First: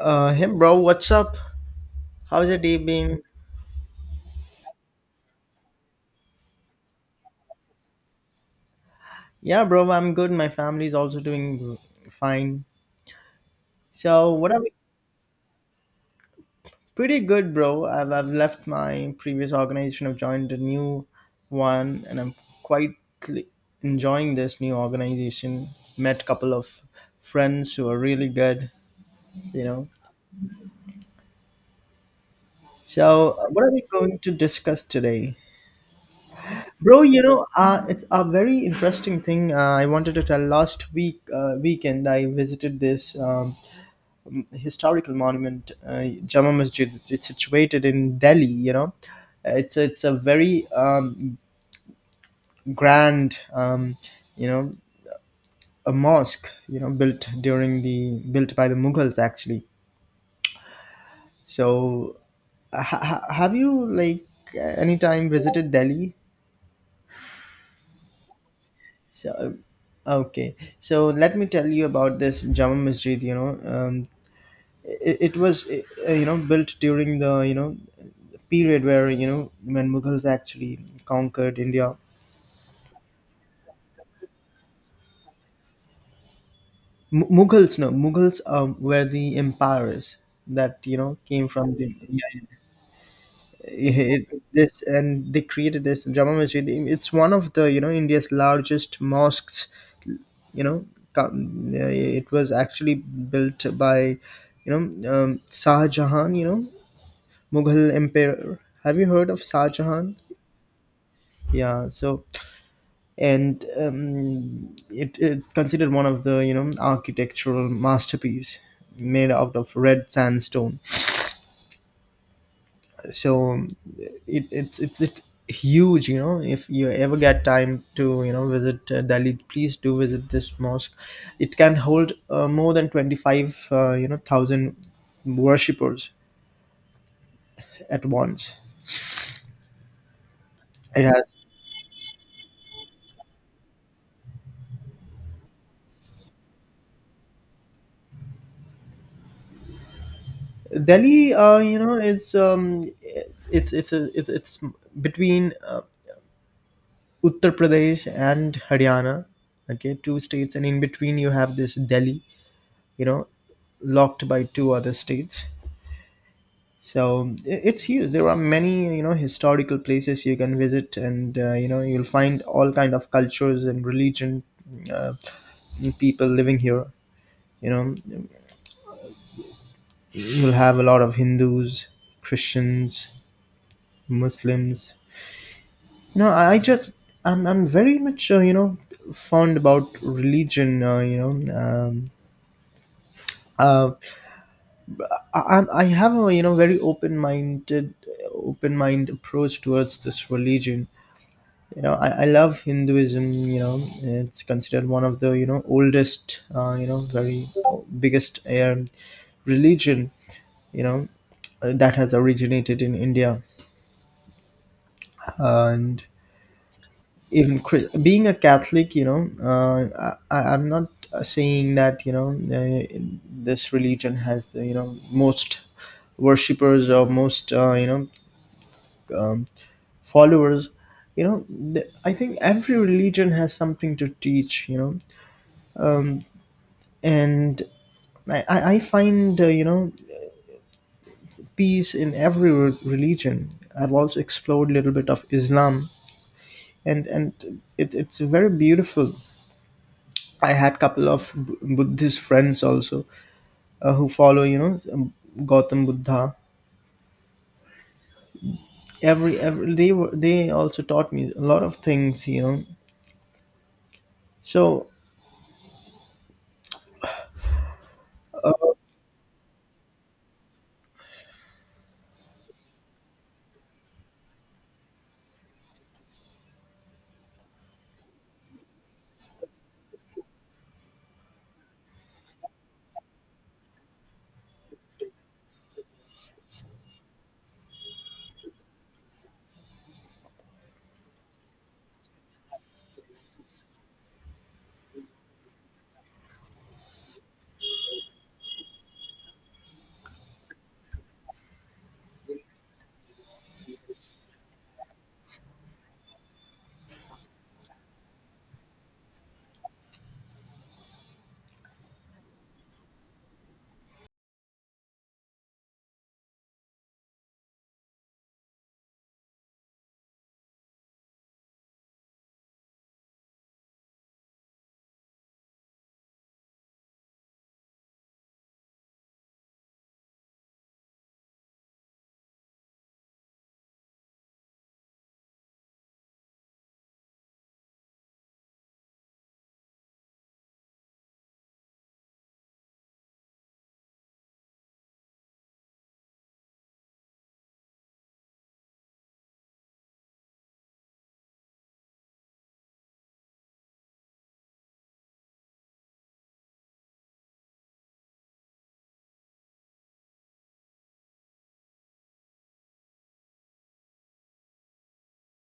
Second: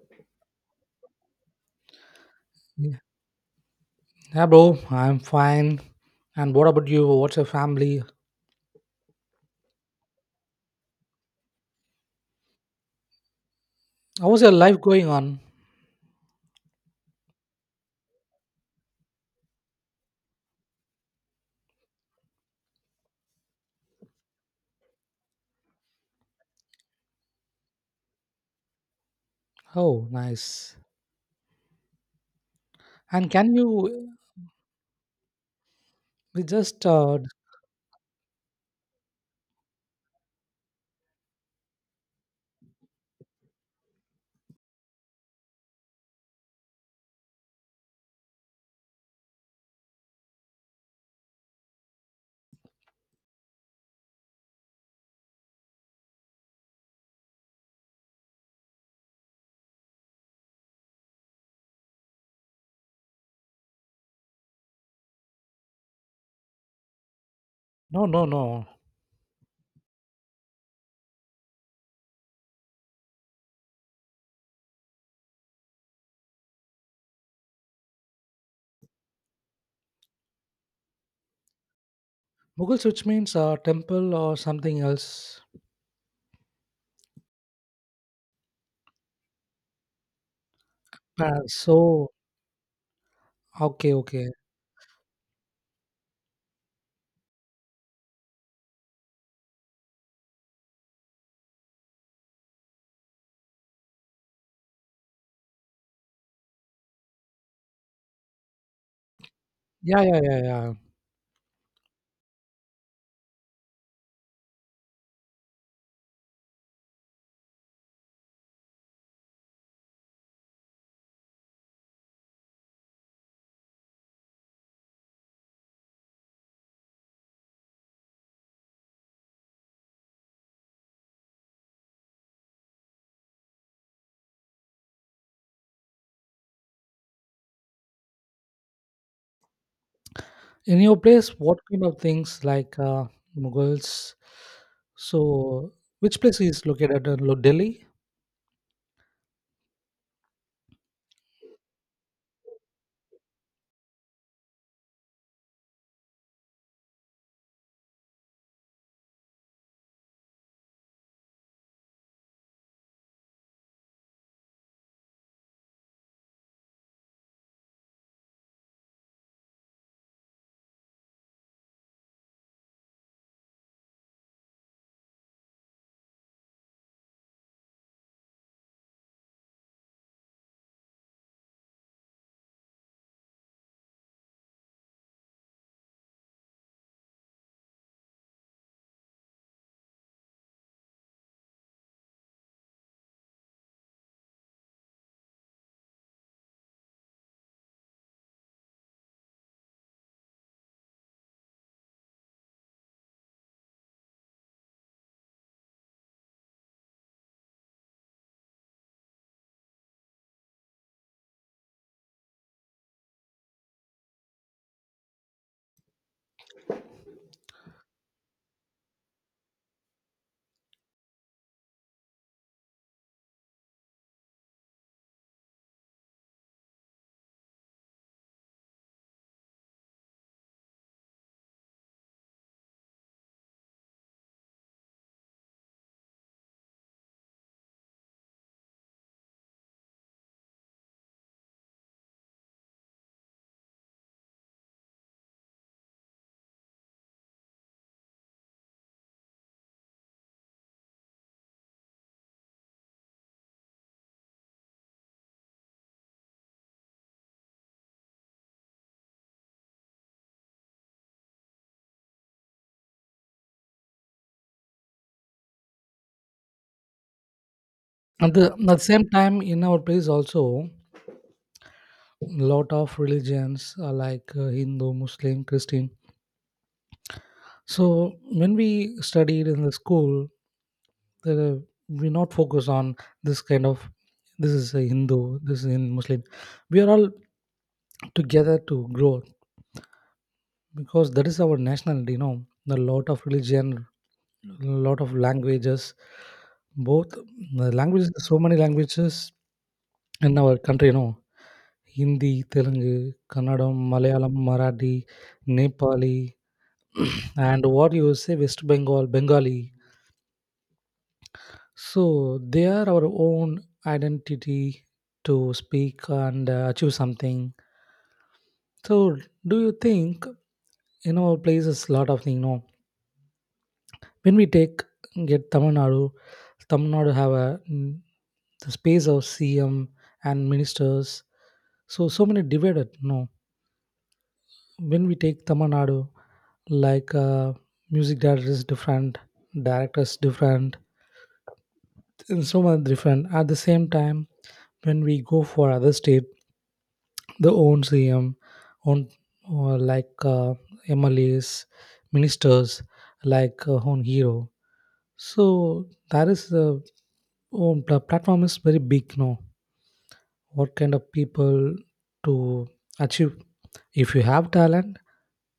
Hey bro, what's up? How's your day Yeah, been? Yeah, bro, I'm fine. And what about you? What's your family? Yeah, bro, I'm good. My family's also doing fine. So, How's what your are we? life going on? Pretty good, bro. I've left my previous organization. I've joined a new one, and I'm quite cl- enjoying this new organization. Met a couple of friends who are really good, you know. Oh, nice. And So, can what are we you going to discuss today? we just Bro, it's a very interesting thing. I wanted to tell last week weekend I visited this historical monument, Jama Masjid. It's situated in Delhi. It's a very um, grand, you know, a mosque. Built by the Mughals actually. So, have you like any time visited Delhi? no, no, no. So, okay. So let me tell you about this Jama Masjid. It was built during the period where when Mughals actually conquered India. Mughal switch means temple or something else. M- mughals no Mughals were the empires that Uh, came from the. so Yeah, okay, yeah, it, okay, this and they created this Jama Masjid. It's one of the India's largest mosques. you know it was actually built by Shah Jahan, Mughal emperor. Have you heard of Shah yeah, Jahan? yeah, yeah, yeah. Yeah. So and um, it considered one of the architectural masterpiece, made out of red sandstone. So it, it's huge. If you ever get time to visit Delhi, please do visit this mosque. It can hold more than 25 thousand worshippers at once. In your It has. place, what kind of things like Mughals? So which place is located in Delhi? Delhi is, it's a, it's it's between Uttar Pradesh and Haryana, okay, two states, and in between you have this Delhi, you know, locked by two other states. So it's huge. There are many, historical places you can visit, and you'll find all kind of cultures and religion, uh, people living here. You know, you'll have a lot of Hindus, Christians, Muslims. I just I'm very much fond about religion. Uh, I have a very open mind approach towards this religion. I love Hinduism. It's considered one of the oldest, very biggest religion, you know that has originated in India. And even being a Catholic, I'm not saying that uh, this religion has the most worshippers or most um, followers. you know I think every religion has something to teach. And I find peace in every religion. I've also explored a little bit of Islam, and it's very beautiful. I had couple of Buddhist friends also, who follow Gautam Buddha. Every, every they were they also taught me a lot of things. So. At the same time, in our place also, lot of religions like Hindu, Muslim, Christian. So when we studied in the school, there, we not focus on this kind of, this is a Hindu, this is in Muslim. We are all together to grow, because that is our nationality, a lot of religion, a lot of languages, both the languages, so many languages in our country, hindi, telugu, kannadam, malayalam, marathi, nepali. And what you say, west bengal, bengali. So they are our own identity to speak and achieve something. So, do you think in our places lot of things? No, when we take get Tamil Nadu, Tamil Nadu have a mm, the space of CM and ministers. So so many divided. No, when we take Tamil Nadu, like music directors different, it's so much different. At the same time when we go for other state, the own cm, own like mlas, ministers, like own hero. So that is the own platform is very big. Now what kind of people to achieve? If you have talent,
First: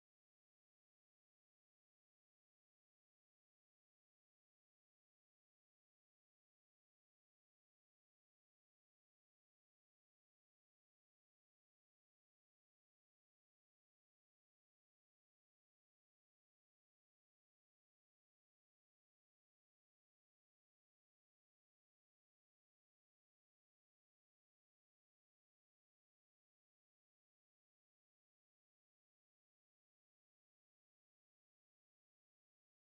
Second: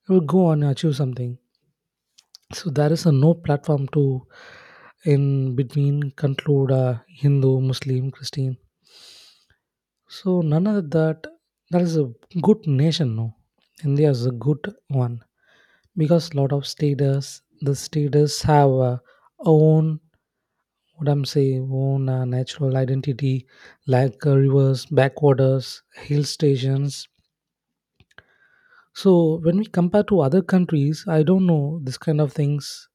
you will go and achieve something. So there is a no platform to in between conclude Hindu, Muslim, Christian. So none of that. That is a good nation. No, India is a good one because lot of status. The status have own, what I'm saying, own natural identity, like rivers, backwaters, hill stations. So when we compare to other countries, I don't know this kind of things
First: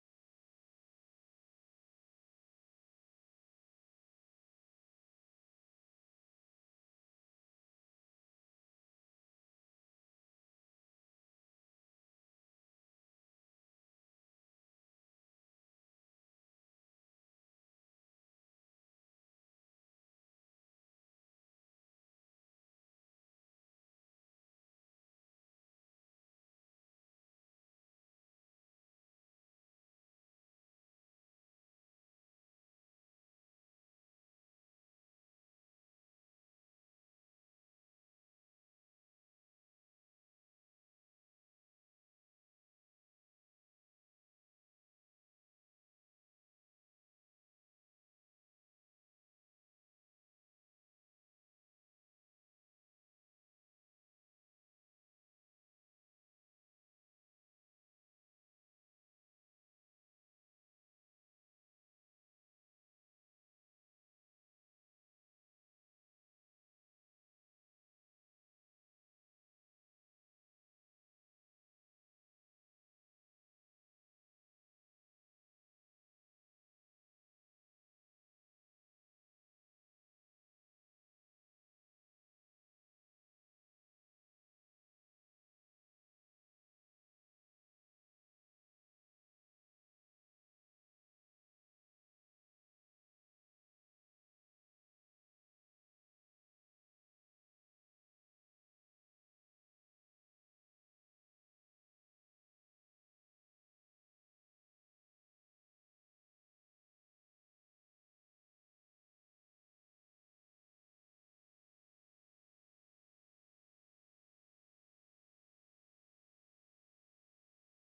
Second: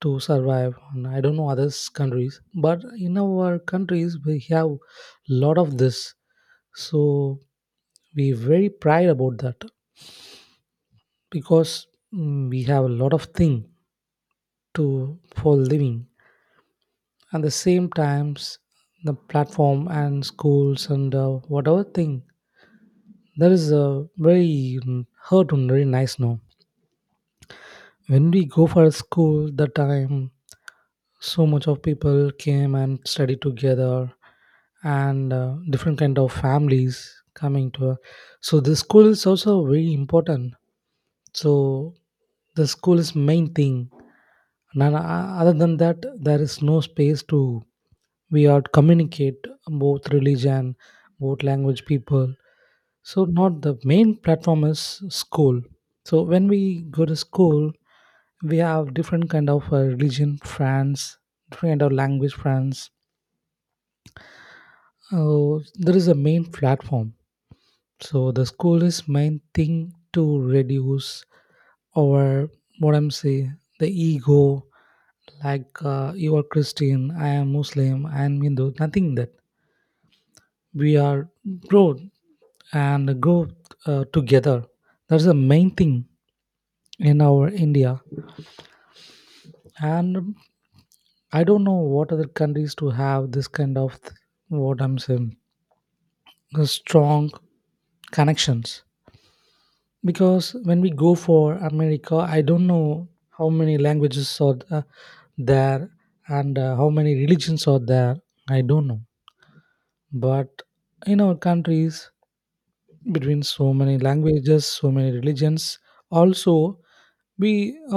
to survive on. I don't know others countries, but in our countries we have lot of this. So we very proud about that, because mm, we have a lot of thing to for living, and the same times the platform and schools and whatever thing, that is a very mm, hurt and very nice. Now when we go for school the time, so much of people came and studied together, and different kind of families coming to, so the school is also very important. So the school is main thing, and other than that there is no space to we are communicate both religion, both language people. So not the main platform is school. So when we go to school, we have different kind of religion friends, different kind of language friends. Oh, there is a main platform. So the school is main thing to reduce, or what I'm saying, the ego, like you are Christian, I am Muslim, I am Hindu, nothing that. We are grow and grow together. That's the main thing in our India. And I don't know what other countries to have this kind of, what I'm saying, strong connections, because when we go for america, I don't know how many languages are there, and how many religions are there, I don't know. But in our countries, between so many languages, so many religions, also we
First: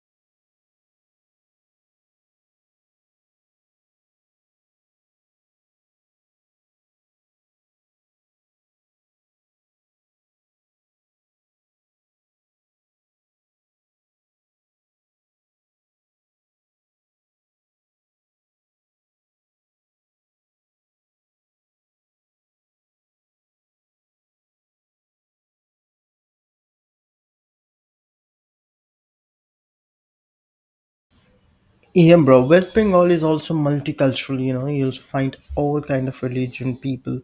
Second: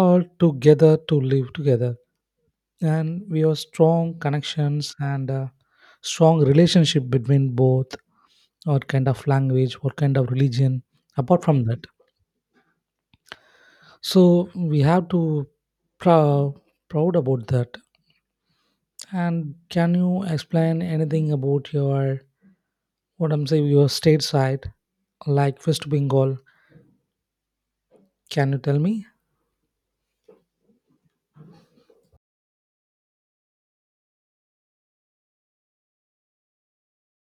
are together to live together, and we have strong connections and strong relationship between both, what kind of language, what kind of religion, apart from that. So we have to prou- proud about that. And can you explain anything about your, what I'm saying, your state side, like West Bengal? Can you tell me? Yeah, bro. West Bengal is also multicultural. You'll find all kind of religion people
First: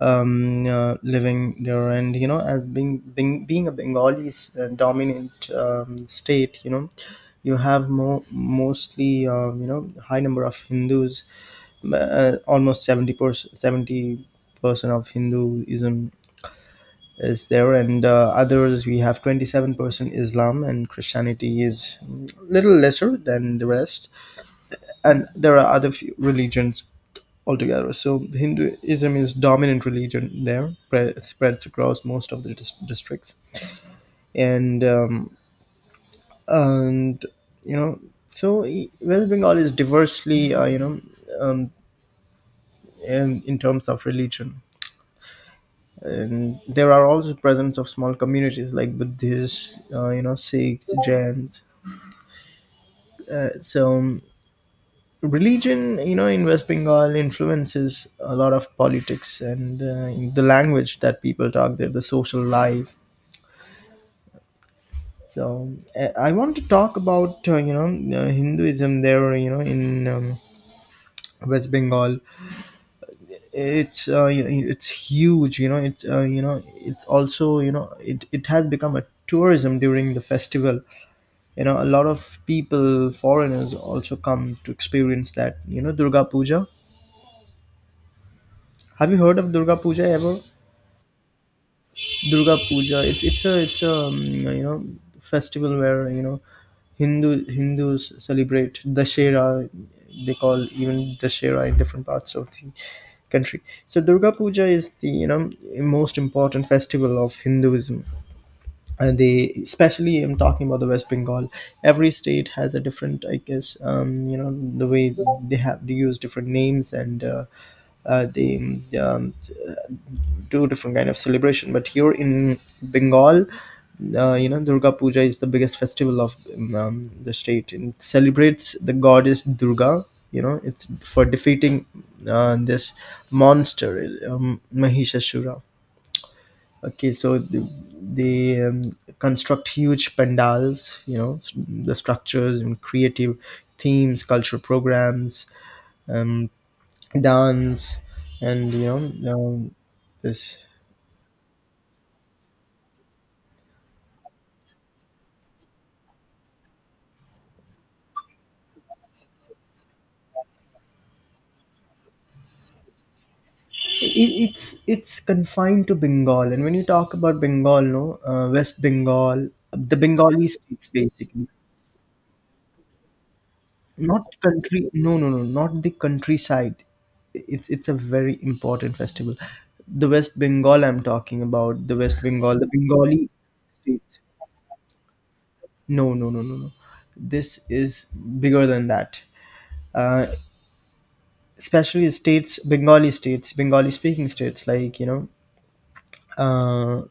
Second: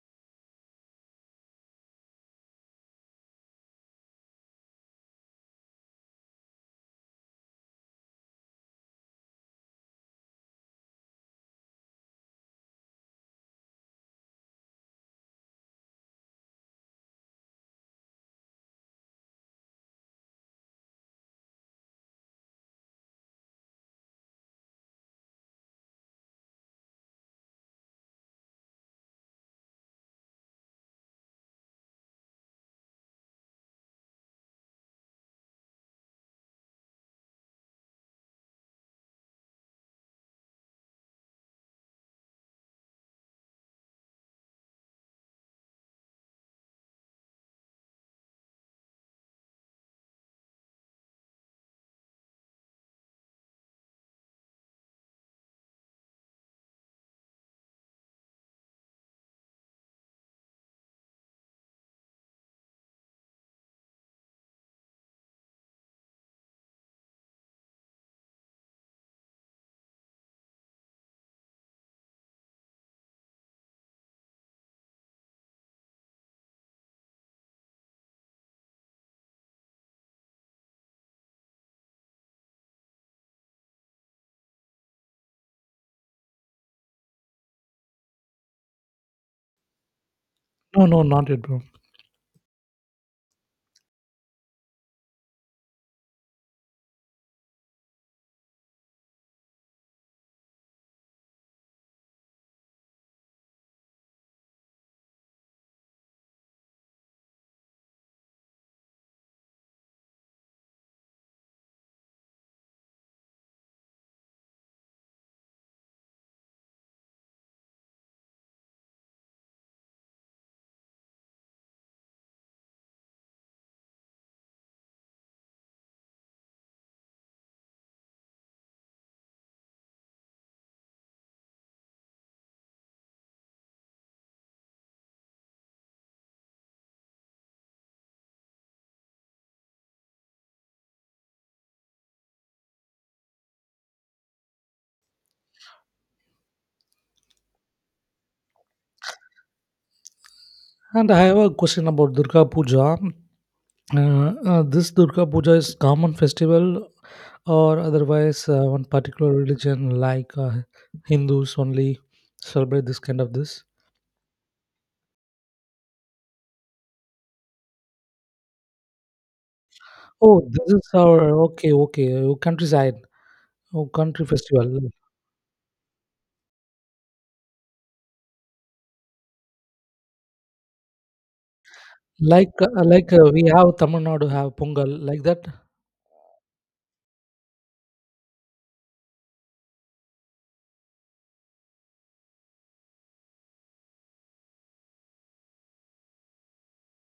living there, and as being a Bengali dominant state, you have more mostly high number of Hindus, almost 70%, 70% of Hinduism is there, and others we have 27% Islam, and Christianity is little lesser than the rest, and there are other few religions altogether. So Hinduism is dominant religion there, spreads across most of the districts, and and, you know, so West Bengal is diversely, um, in terms of religion. And there are also presence of small communities like Buddhists, Sikhs, Jains. So religion, in West Bengal, influences a lot of politics, and in the language that people talk there, the social life. So I want to talk about Hinduism there, in West Bengal. It's huge. It's also, it has become a tourism during the festival. A lot of people, foreigners, also come to experience that, Durga Puja. Have you heard of Durga Puja ever? No, no, not yet, bro. Durga Puja. It's a festival where, Hindus celebrate Dashera. They call even Dashera in different parts of the country. So Durga Puja is the most important festival of Hinduism, and they, especially I'm talking about the West Bengal. Every state has a different, I guess, the way, they use different names, and they do different kind of celebration, but here in Bengal, Durga Puja is the biggest festival of the state, and it celebrates the goddess Durga. It's for defeating this monster, Mahishasura. Okay, so they construct huge pandals, the structures and creative themes, cultural programs, um, dance, and you know, um, this. And I have a question about Durga Puja. This Durga Puja is common festival, or otherwise one particular religion like Hindus only celebrate this kind of this. It's confined to Bengal, and when you talk about Bengal, no, West Bengal, the Oh, Bengali this states is our basically. okay, okay, countryside. Oh, Not country festival. country. No, no, no. Not the countryside. It's a very important festival. The West Bengal. I'm talking about the West Like Bengal. The Bengali we have Tamil states. Nadu have Pongal like that. No, no, no, no, no. This is bigger than that. Uh, Especially states, Bengali states, Bengali-speaking states, like, uh,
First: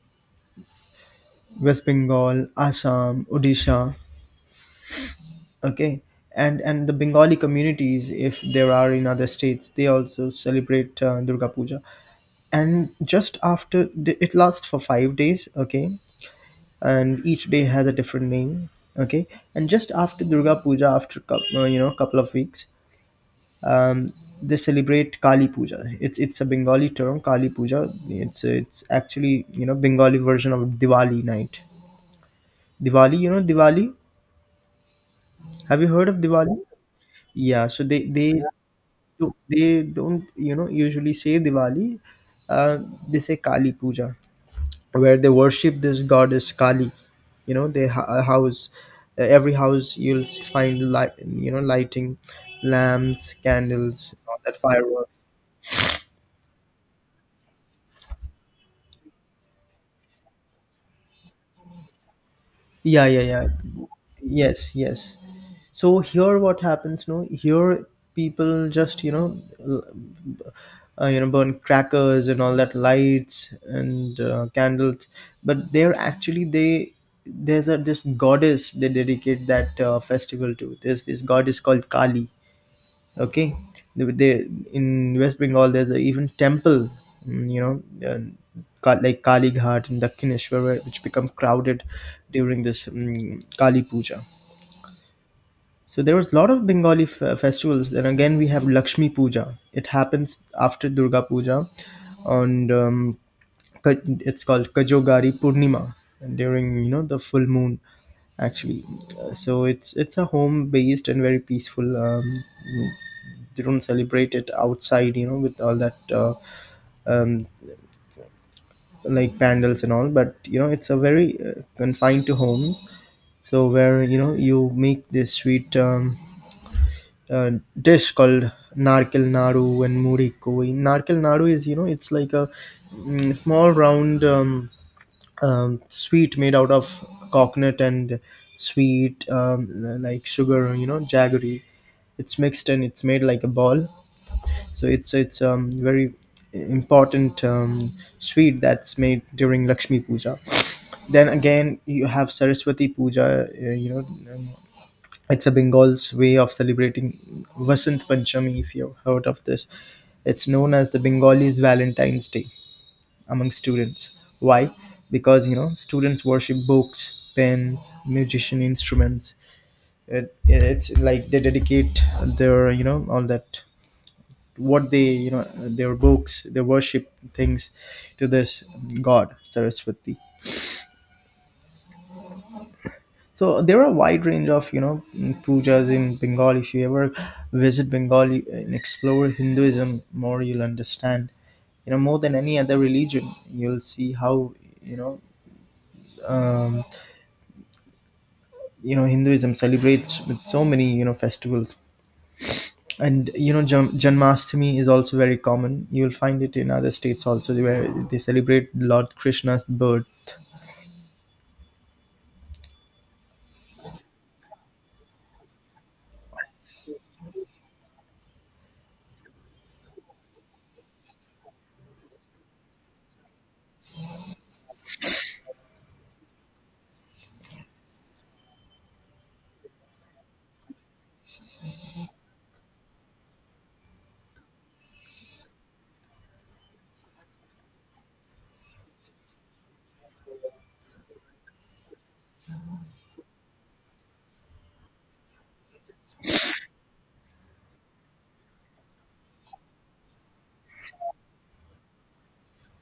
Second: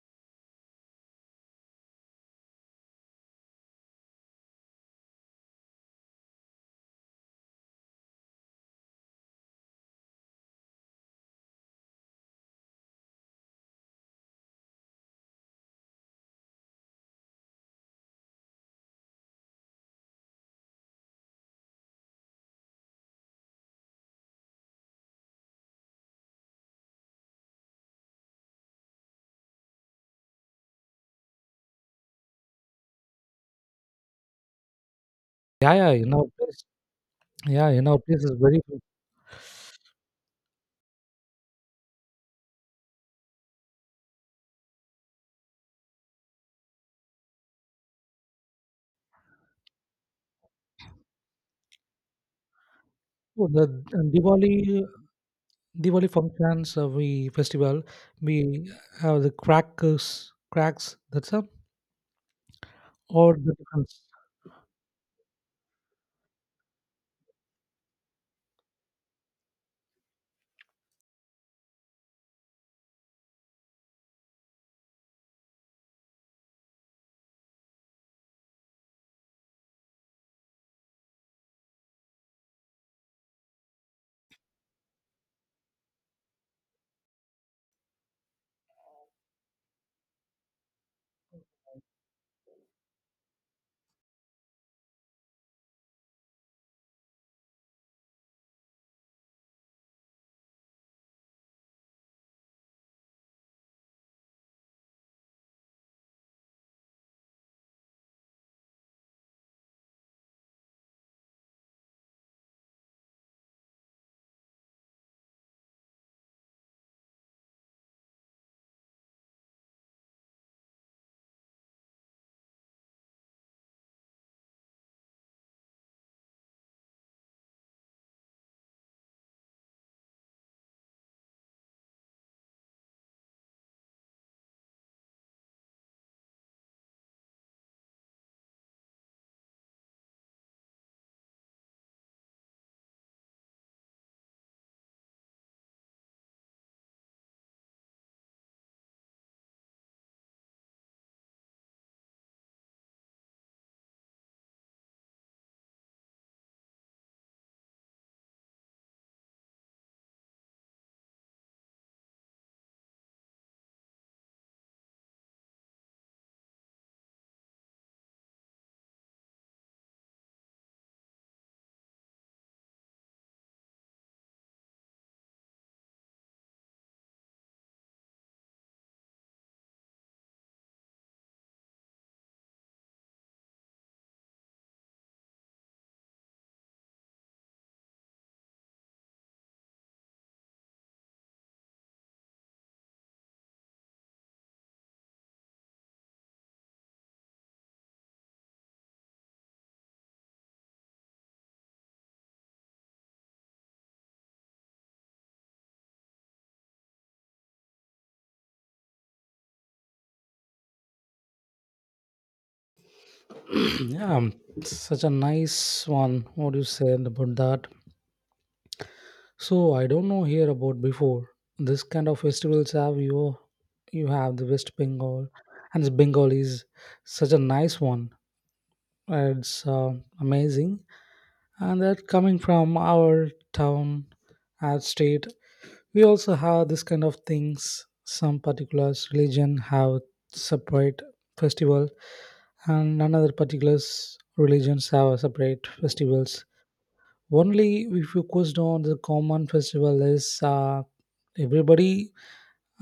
West Bengal, Assam, Odisha. Okay, and the Bengali communities, if there are in other states, they also celebrate Durga Puja. And just after the, It lasts for 5 days. Okay, and each day has a different name. Okay, and just after Durga Puja, after couple of weeks, um, they celebrate Kali Puja. It's a Bengali term, Kali Puja. It's actually, Bengali version of Diwali night. Diwali, Diwali. Yeah, Have you yeah. heard In of our Diwali? place, Yeah. yeah, So in our they place they is Yeah. very good. They don't, usually say Diwali. uh, they say Kali Puja, where they worship this goddess Kali. House, every house, you'll find light, lighting, lamps, Oh, the candles, all that Diwali. fireworks. Diwali functions. We festival. We have the crackers, cracks. That's a Yeah, yeah, or yeah. the difference. Yes, yes. So here, what happens, no, here people just, burn crackers and all that lights and candles. But they're actually, they there's a, this goddess they dedicate that festival to. There's this goddess called Kali. Okay. They In West Bengal there's a even temple, mm, you know uh, like Kali Ghat and Dakhineshwar, which become crowded during this Kali Puja. So there was a lot of Bengali festivals. Then again, we have Lakshmi Puja. It happens after Durga Puja, and Ka- it's called Kajogari Purnima during, the full moon. Actually, so it's a home based and very peaceful. They don't celebrate it outside, with all that um, like pandals and all. But it's a very confined to home. So where, you make this sweet. Uh, Dish called narkel naru and muri koi. Narkel naru is, it's like a, small round, sweet made out of coconut and sweet, like sugar, jaggery. It's mixed and it's made like a ball. So it's very important, sweet that's made during Lakshmi Puja. Then again you have Saraswati Puja. It's a Bengal's way of celebrating Vasant Panchami, if you've heard of this. It's known as the Bengalis Valentine's Day among students. Why? Because, students worship books, pens, musician instruments. It's like they dedicate their, all that, what they, their books, their worship things, to this god Saraswati. So there are a wide range of, pujas in Bengal. If you ever visit Bengal and explore Hinduism more, you'll understand. More than any other religion, you'll see how, you know um, Hinduism celebrates with so many, festivals. And, Janmashtami is also very common. You'll find it in other states also where they celebrate Lord Krishna's birth. Yeah, such a nice one. What you said about that. So I don't know here about before. This kind of festivals have you, you have the West Bengal, and this Bengal is such a nice one. It's amazing. And that coming from our town, our state, we also have this kind of things. Some particular religion have separate festival, and another particular religions have a separate festivals. Only we focused on the common festival is everybody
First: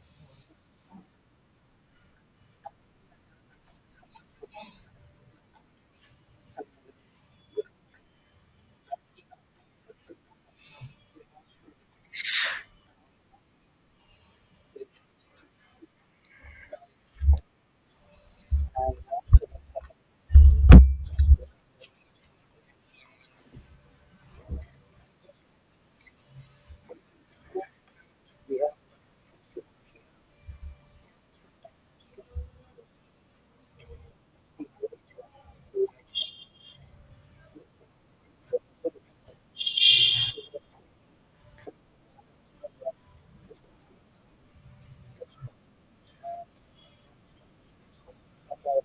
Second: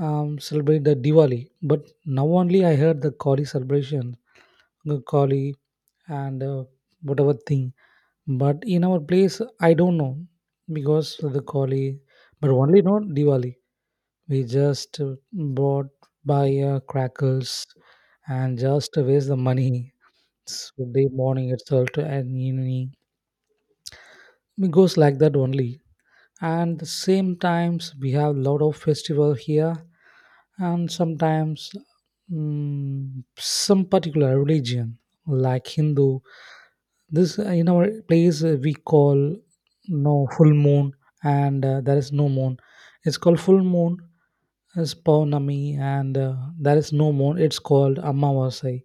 celebrate the Diwali. But now only I heard the Kali celebration, the Kali and whatever thing. But in our place, I don't know because of the Kali, but only not Diwali. We just bought by crackers and just waste the money. So day morning itself to and evening. It goes like that only, and the same times we have lot of festival here, and sometimes mm, some particular religion, like hindu. This in our place we call no full moon, and there is no moon, it's called full moon is paunami, and there is no moon, it's called amavasya,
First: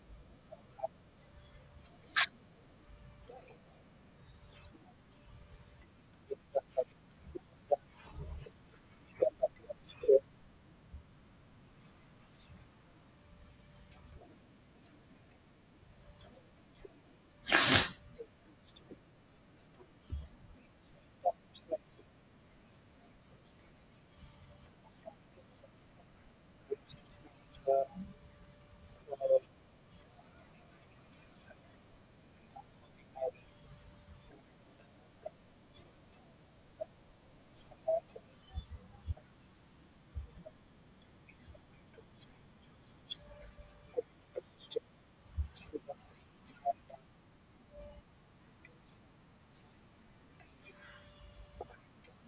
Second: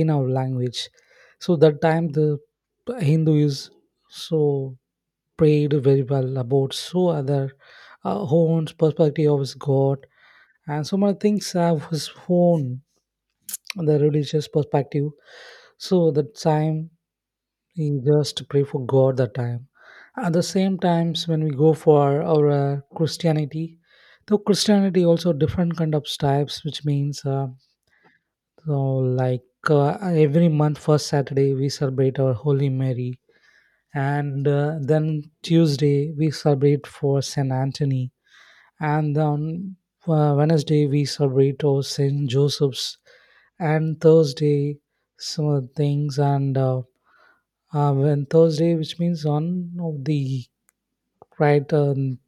in our language. So that time the hindu is so prayed very well about, so other own perspective of his God, and so many things have his own the religious perspective. So that time he just pray for God that time. At the same times when we go for our Christianity, though Christianity also different kind of types, which means so, like uh, every month first Saturday we celebrate our Holy Mary, and then Tuesday we celebrate for Saint Anthony, and on Wednesday we celebrate our Saint Joseph's, and Thursday some other things, and when Thursday, which means on of the right,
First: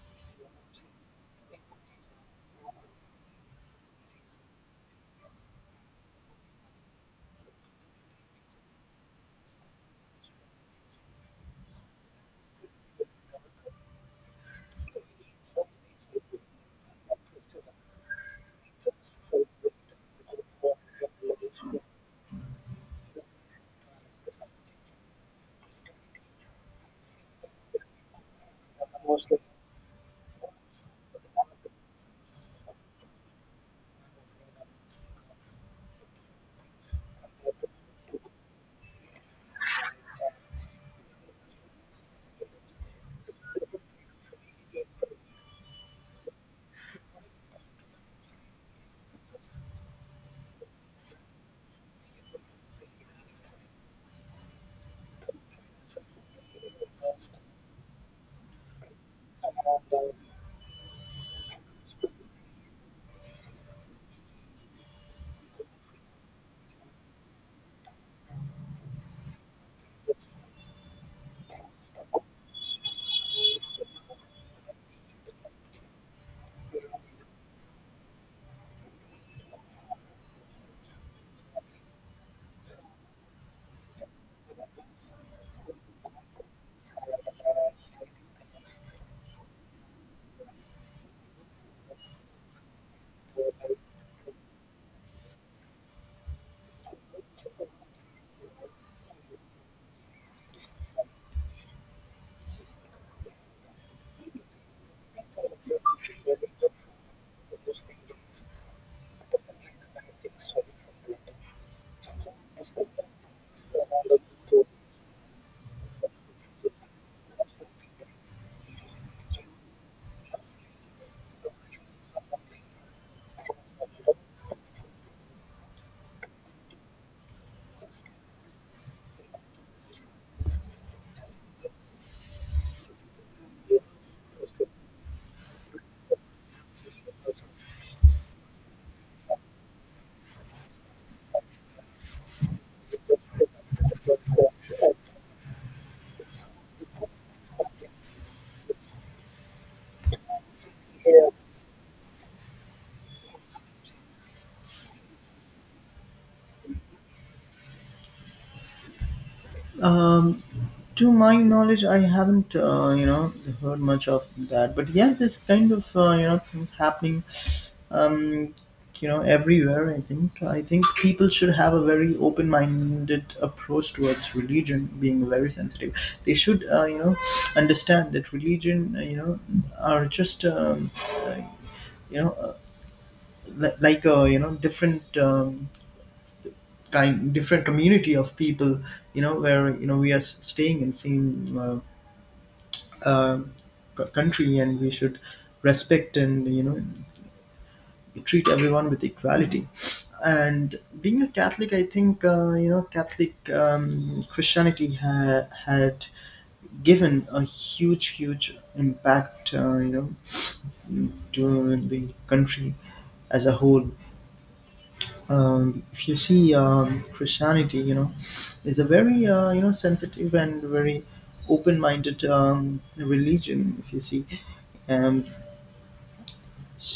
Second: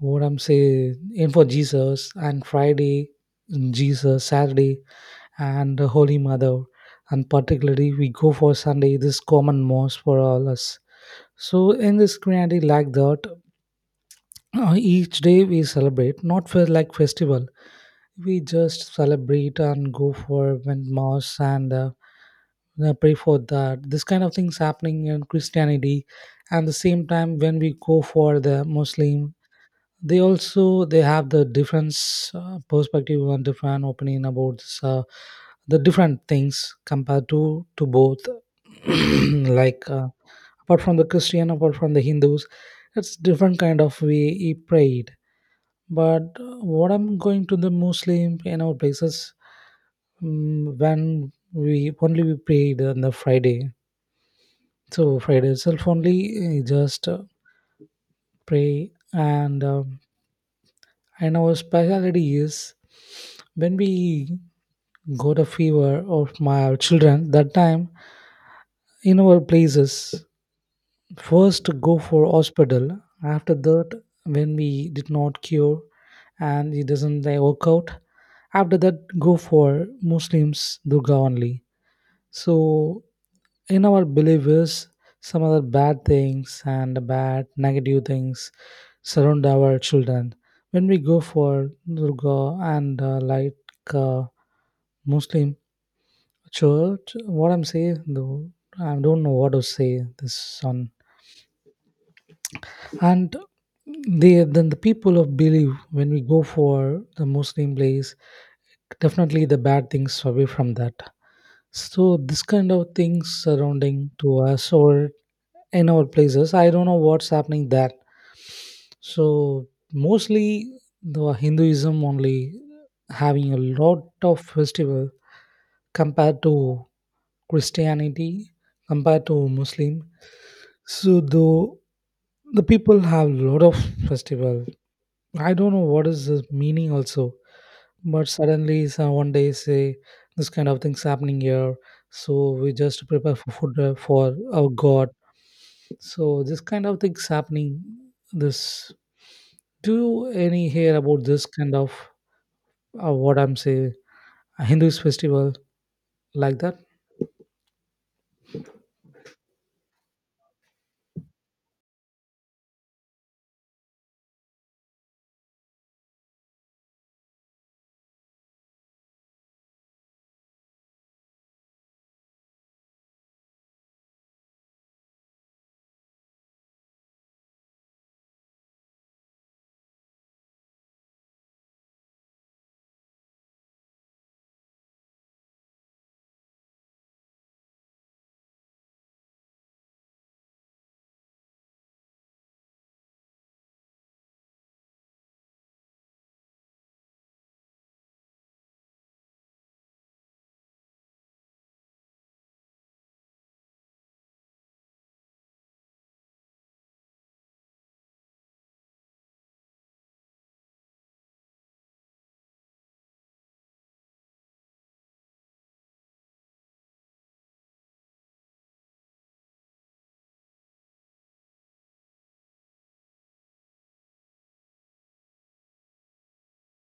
what I'm saying, in for Jesus, and Friday mm, Jesus, Saturday and the Holy Mother, and particularly we go for Sunday, this common mass for all us. So in this Christianity like that, each day we celebrate not for like festival. We just celebrate and go for when mass and pray for that, this kind of things happening in christianity. And the same time when we go for the muslim, they also they have the different perspective and different opinion about this, the different things compared to both. Like apart from the christian, apart from the hindus, it's different kind of way he prayed. But what I'm going to the Muslim in our places, mm, when we only we prayed on the Friday. So Friday itself only eh, just pray and our speciality is when we got a fever of my children that time in our places first go for hospital. After that when we did not cure and it doesn't, like, work out, after that go for muslims durga only. So in our believers, some other bad things and bad negative things surround our children. When we go for durga and uh, muslim church, what I'm saying though, I don't know what to say this on. And they then the people of belief, when we go for the muslim place, definitely the bad things away from that. So this kind of things surrounding to us or in our places, I don't know what's happening there. So mostly the Hinduism only having a lot of festival compared to Christianity, compared to Muslim. So though the people have a lot of festival, I don't know what is the meaning also, but suddenly some one day say this kind of things happening here, so we just prepare for food for our God. So this kind of things happening. This, do you any hear about this kind of, what I'm saying, Hindu's festival like that? Um, to my knowledge, I haven't heard much of that. But yeah, this kind of things happening um you know everywhere. I think people should have a very open minded approach towards religion, being very sensitive. They should understand that religion are just uh, you know uh, like a different kind different community of people, where we are staying in same uh, uh, country, and we should respect and treat everyone with equality. And being a Catholic, I think Catholic, Christianity had given a huge huge impact to the country as a whole. If you see, Christianity, is a very sensitive and very open-minded religion, if you see. um,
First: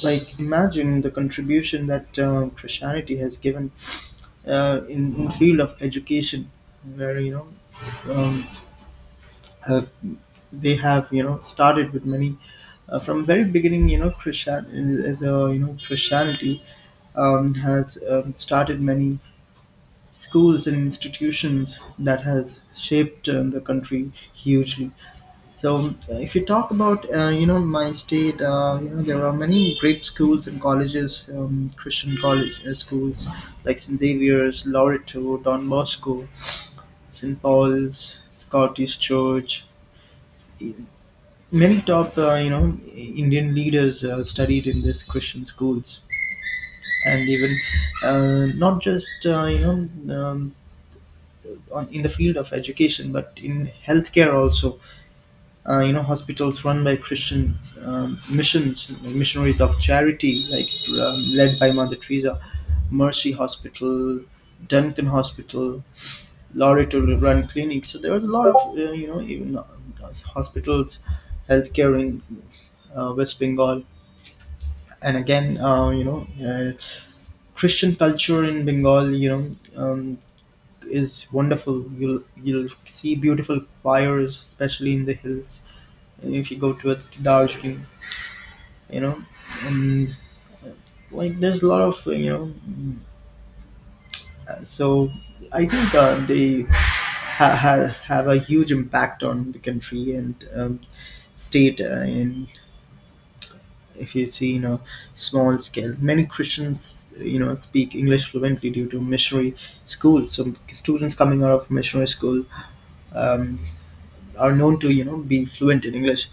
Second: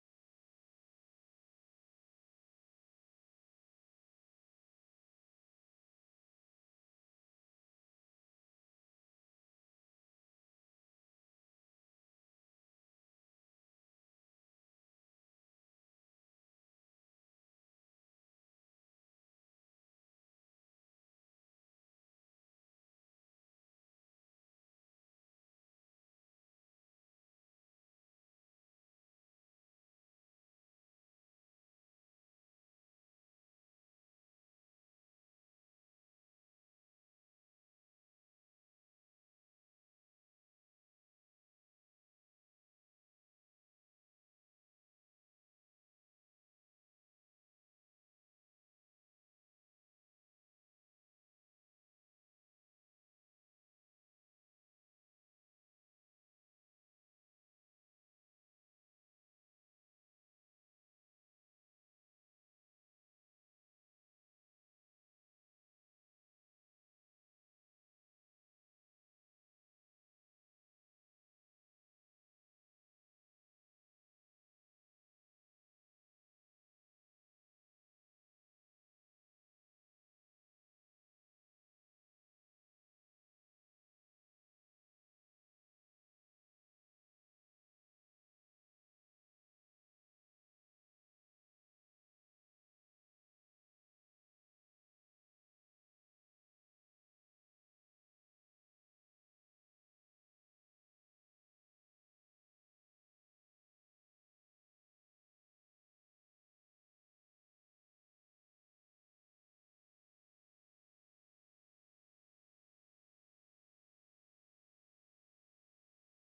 like, imagine the contribution that Christianity has given in field of education, where um, uh, they have started with many, from very beginning, you know christian as a you know Christianity has started many schools and institutions that has shaped the country hugely. So, if you talk about my state, there are many great schools and colleges, Christian college schools like St Xavier's, Loreto, Don Bosco, St Paul's, Scottish Church. Many top Indian leaders studied in these Christian schools, and even not just know um, in the field of education, but in healthcare also. Hospitals run by Christian missions like Missionaries of Charity, like led by Mother Teresa, Mercy Hospital, Duncan Hospital, Loreto run clinics. So there was a lot of even hospitals, healthcare in West Bengal. And again, Christian culture in Bengal, is wonderful. You'll see beautiful fires, especially in the hills. If you go towards Darjeeling, you know and there's a lot of so I think they have a huge impact on the country, and state and if you see, small scale, many Christians speak English fluently due to missionary schools. So students coming out of missionary school um, are known to be fluent in English.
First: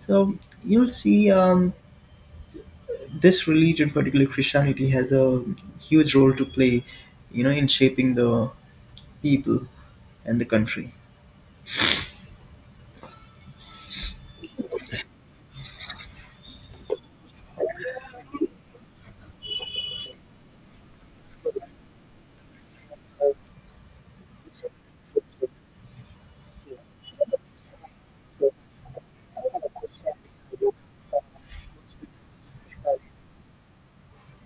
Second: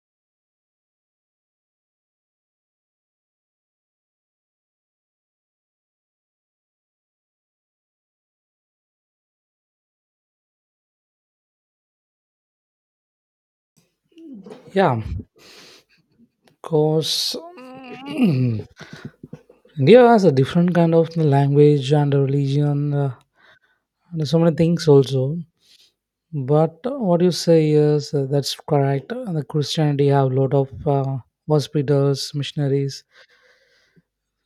So you'll see this religion, particularly Christianity, has a huge role to play, in shaping the people and the country. Yeah, cause. India has a different kind of language and religion and so many things also. But what you say is that's correct. The Christianity have a lot of hospitals, missionaries,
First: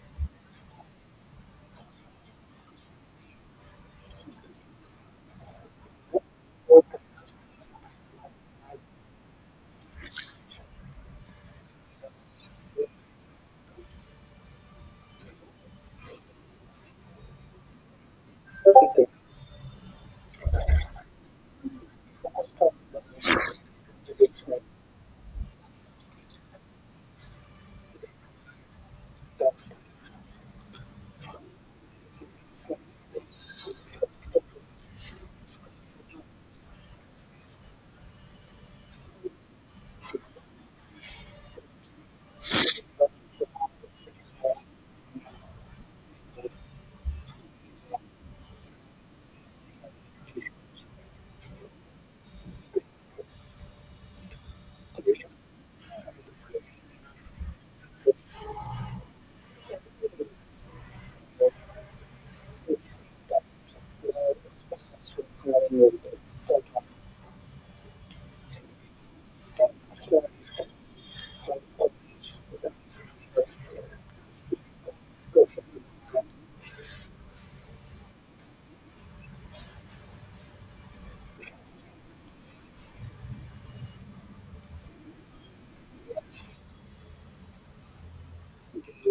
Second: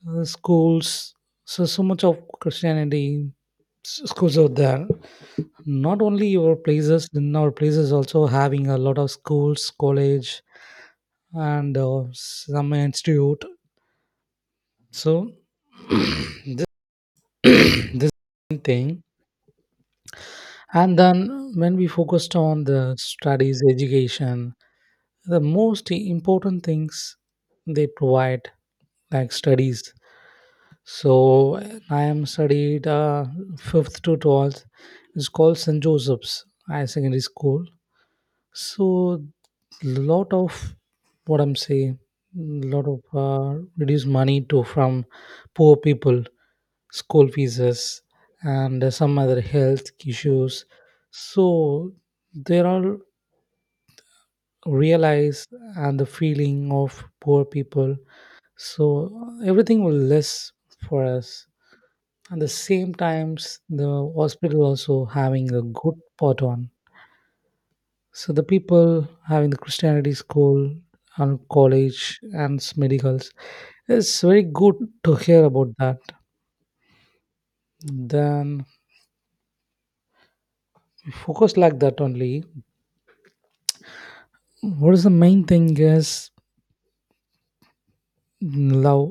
schools. So so much of Christianity schools out there. Not only our places, in our places also having a lot of schools, college, and some institute. So this this thing. And then when we focused on the studies, education. The most important things they provide, like studies. So I am studied fifth to 12th. It's called St Joseph's high secondary school. So lot of, what I'm saying, lot of reduced money to from poor people, school fees and some other health issues. So there are realize and the feeling of poor people. So everything will less for us. And the same times the hospital also having a good pot on. So the people having the christianity school and college and medicals, it's very good to hear about that. Then focus like that only. What is the main thing is love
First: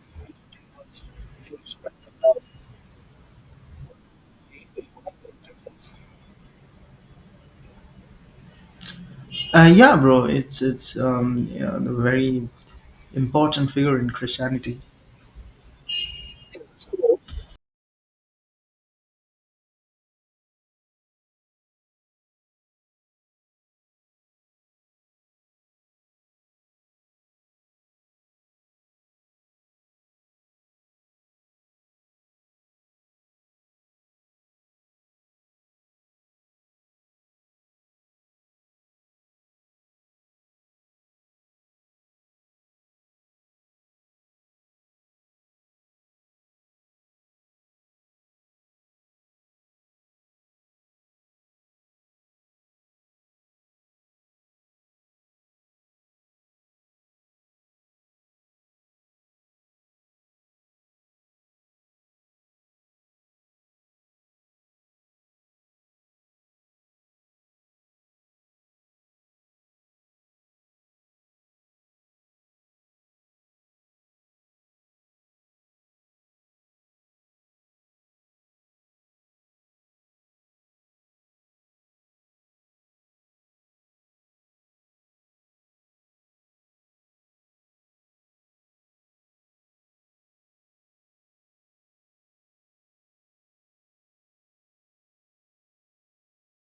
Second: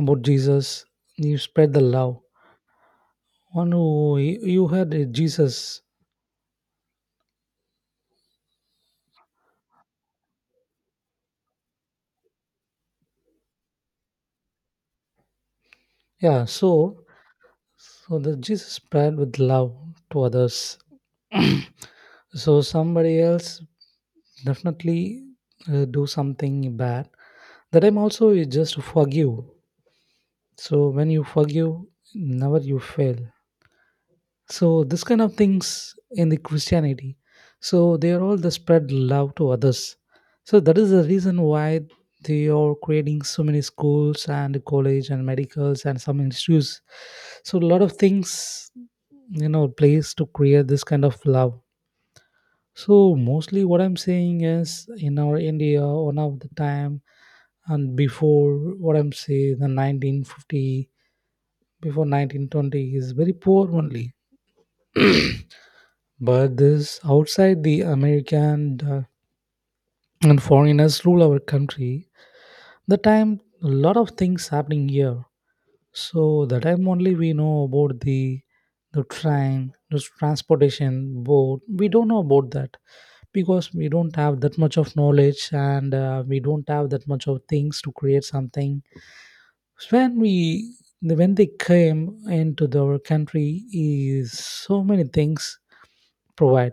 about Jesus. You spread the love. One who you had a Jesus. Yeah, bro, it's a very important figure in Christianity. Yeah, so so the Jesus prayed with love to others. So somebody else definitely do something bad. The time also is just forgive. So when you forgive, never you fail. So this kind of things in the christianity, so they are all the spread love to others. So that is the reason why they are creating so many schools and college and medicals and some institutes. So a lot of things, you know, place to create this kind of love. So mostly what I'm saying is in our India one of the time, and before, what I'm saying the 1950, before 1920 is very poor only. But this outside the American and foreigners rule our country. The time a lot of things happening here. So the time only we know about the train, the transportation, boat. We don't know about that because we don't have that much of knowledge, and we don't have that much of things to create something. When we, when they came into our country, is so many things provide,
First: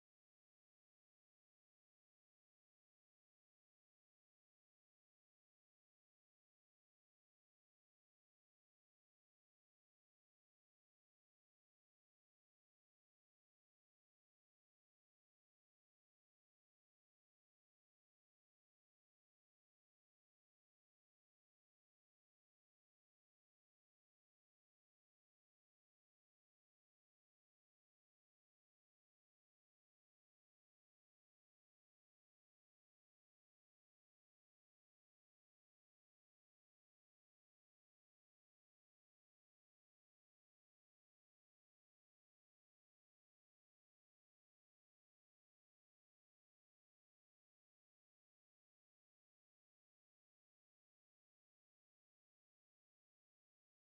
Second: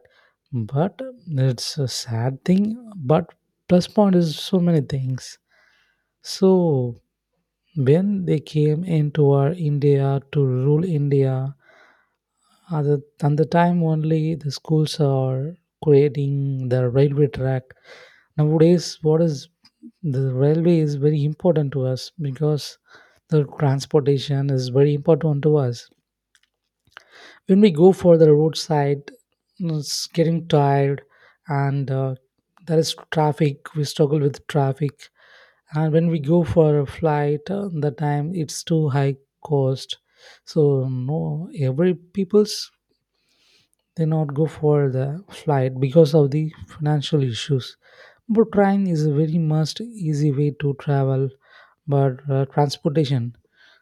but it's a sad thing, but plus point is so many things. So when they came into our India to rule India, at the time only the schools are creating the railway track. Nowadays what is the railway is very important to us, because the transportation is very important to us. When we go for the roadside, you know, it's getting tired, and there is traffic, we struggle with traffic. And when we go for a flight, the time it's too high cost. So no every people's, they not go for the flight because of the financial issues. But train is a very much easy way to travel, but transportation.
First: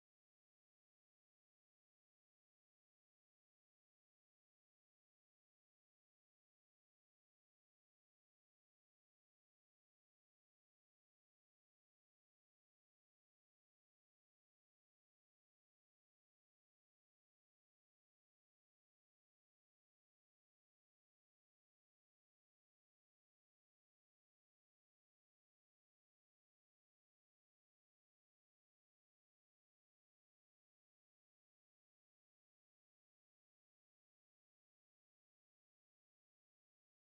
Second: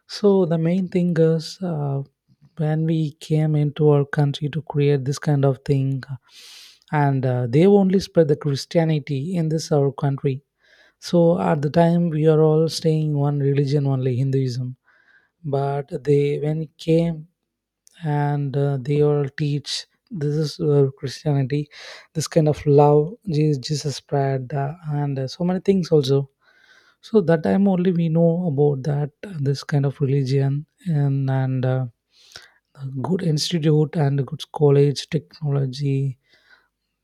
So the main thing is, when we came into our country to create this kind of thing, and they only spread the Christianity in this our country. So at the time we are all staying one religion only Hinduism, but they when it came, and they all teach this is christianity, this kind of love Jesus, Jesus spread and so many things also. So that time only we know about that, this kind of religion, and a good institute and a good college technology.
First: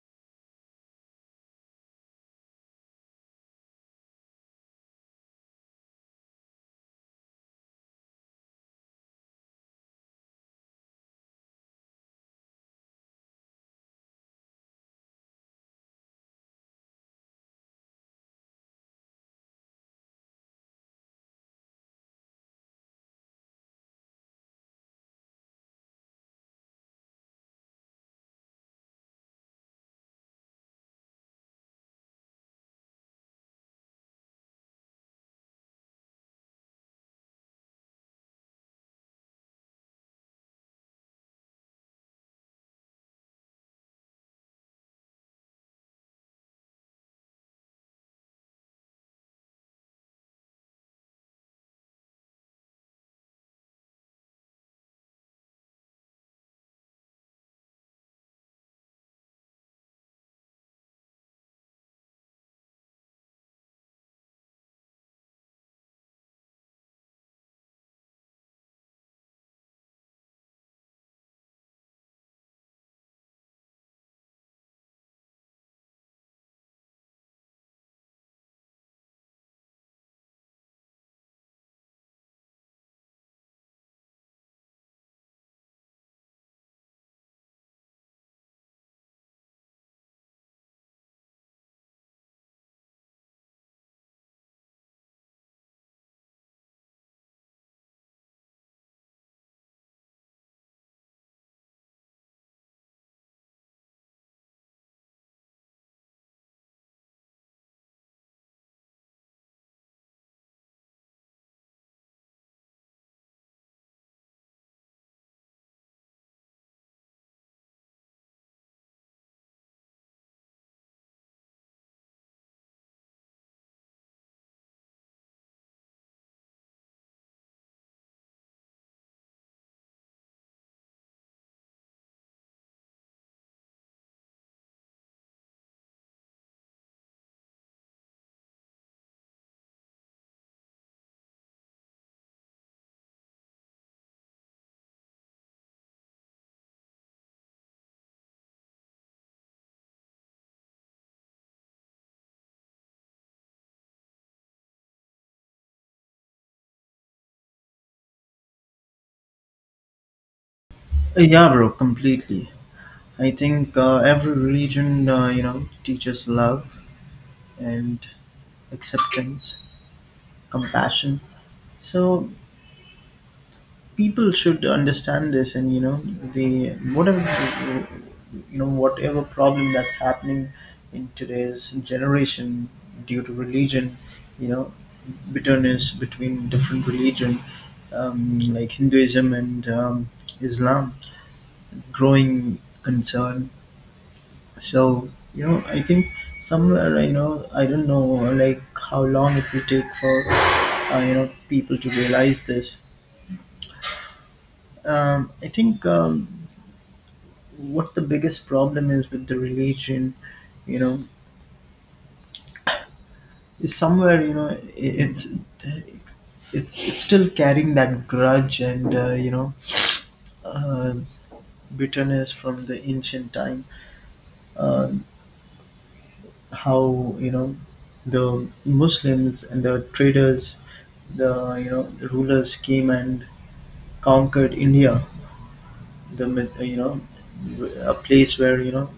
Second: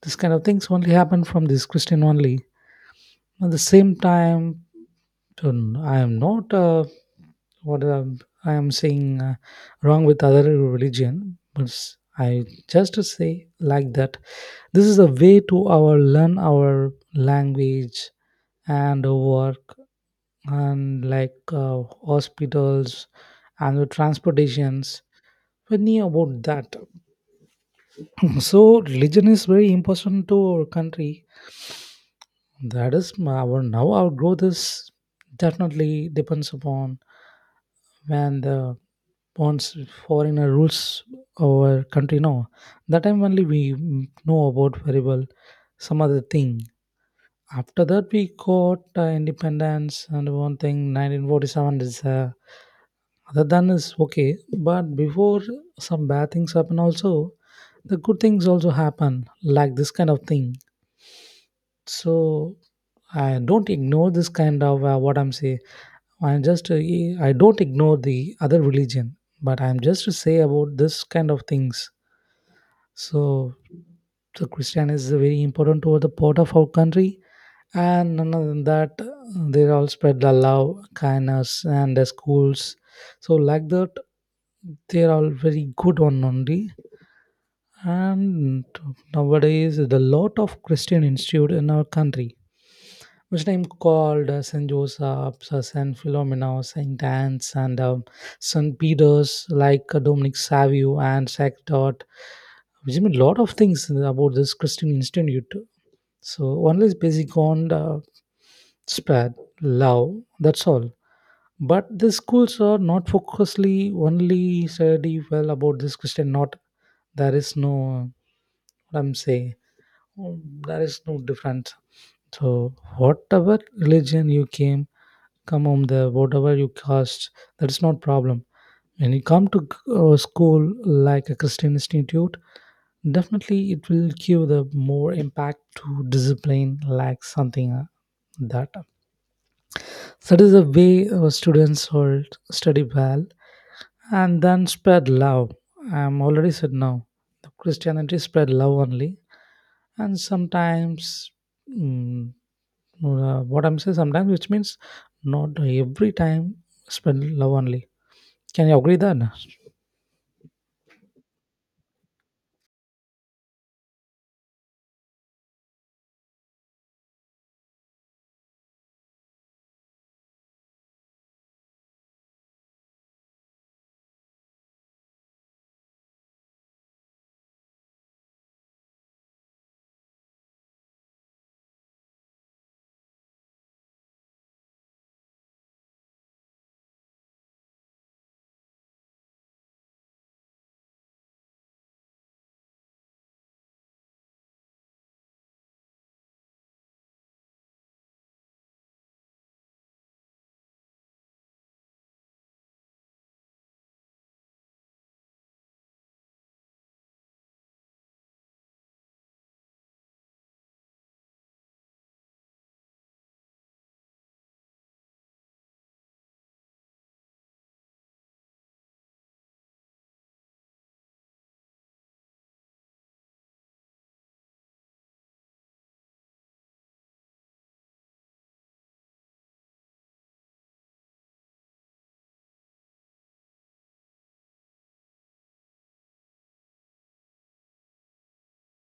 This kind of things only happen from this christian only. At the same time done. I am not what, I am saying wrong with other religion, but I just to say like that. This is a way to our learn our language and work, and like hospitals and the transportations. We need about that. So religion is very important to our country. That is our, now our growth is definitely depends upon when the, once foreigner rules our country, now that time only we know about very well some other thing. After that we got independence and one thing 1947 is other than is okay, but before some bad things happen also, the good things also happen like this kind of thing. So I don't ignore this kind of what I'm saying. I'm just I don't ignore the other religion, but I'm just to say about this kind of things. So, so Christian is very important to the part of our country, and other than that, they all spread the love, kindness, and the schools. So like that, they are all very good on only. And nowadays, the lot of Christian institute in our country which name called St. Joseph's, St. Philomena, St. Anne's, and St. Peter's, like Dominic Savio and Dot, which I mean a lot of things about this Christian Institute. So one is basic on spread, love, that's all. But the schools are not focusedly only study well about this Christian, not. There is no, what I'm saying, there is no difference. So whatever religion you came, come home there whatever you cast, that's not problem. When you come to school like a christian institute, definitely it will give the more impact to discipline like something that. So that is the way our students will study well and then spread love. I'm already said now the christianity spread love only. And sometimes mm, what I'm saying sometimes, which means not every time spread love only. Can you agree that? Yeah, bro, completely. I think every religion, teaches love and acceptance, compassion. So people should understand this. And you know they whatever, whatever problem that's happening in today's generation due to religion, you know bitterness between different religion, like Hinduism and Islam, growing concern. So, I think somewhere I know I don't know, like how long it will take for people to realize this. I think, what the biggest problem is with the religion, you know is somewhere, it's it's still carrying that grudge and uh, bitterness from the ancient time. uh, how, the Muslims and the traders, the, the rulers came and conquered India. The a place where,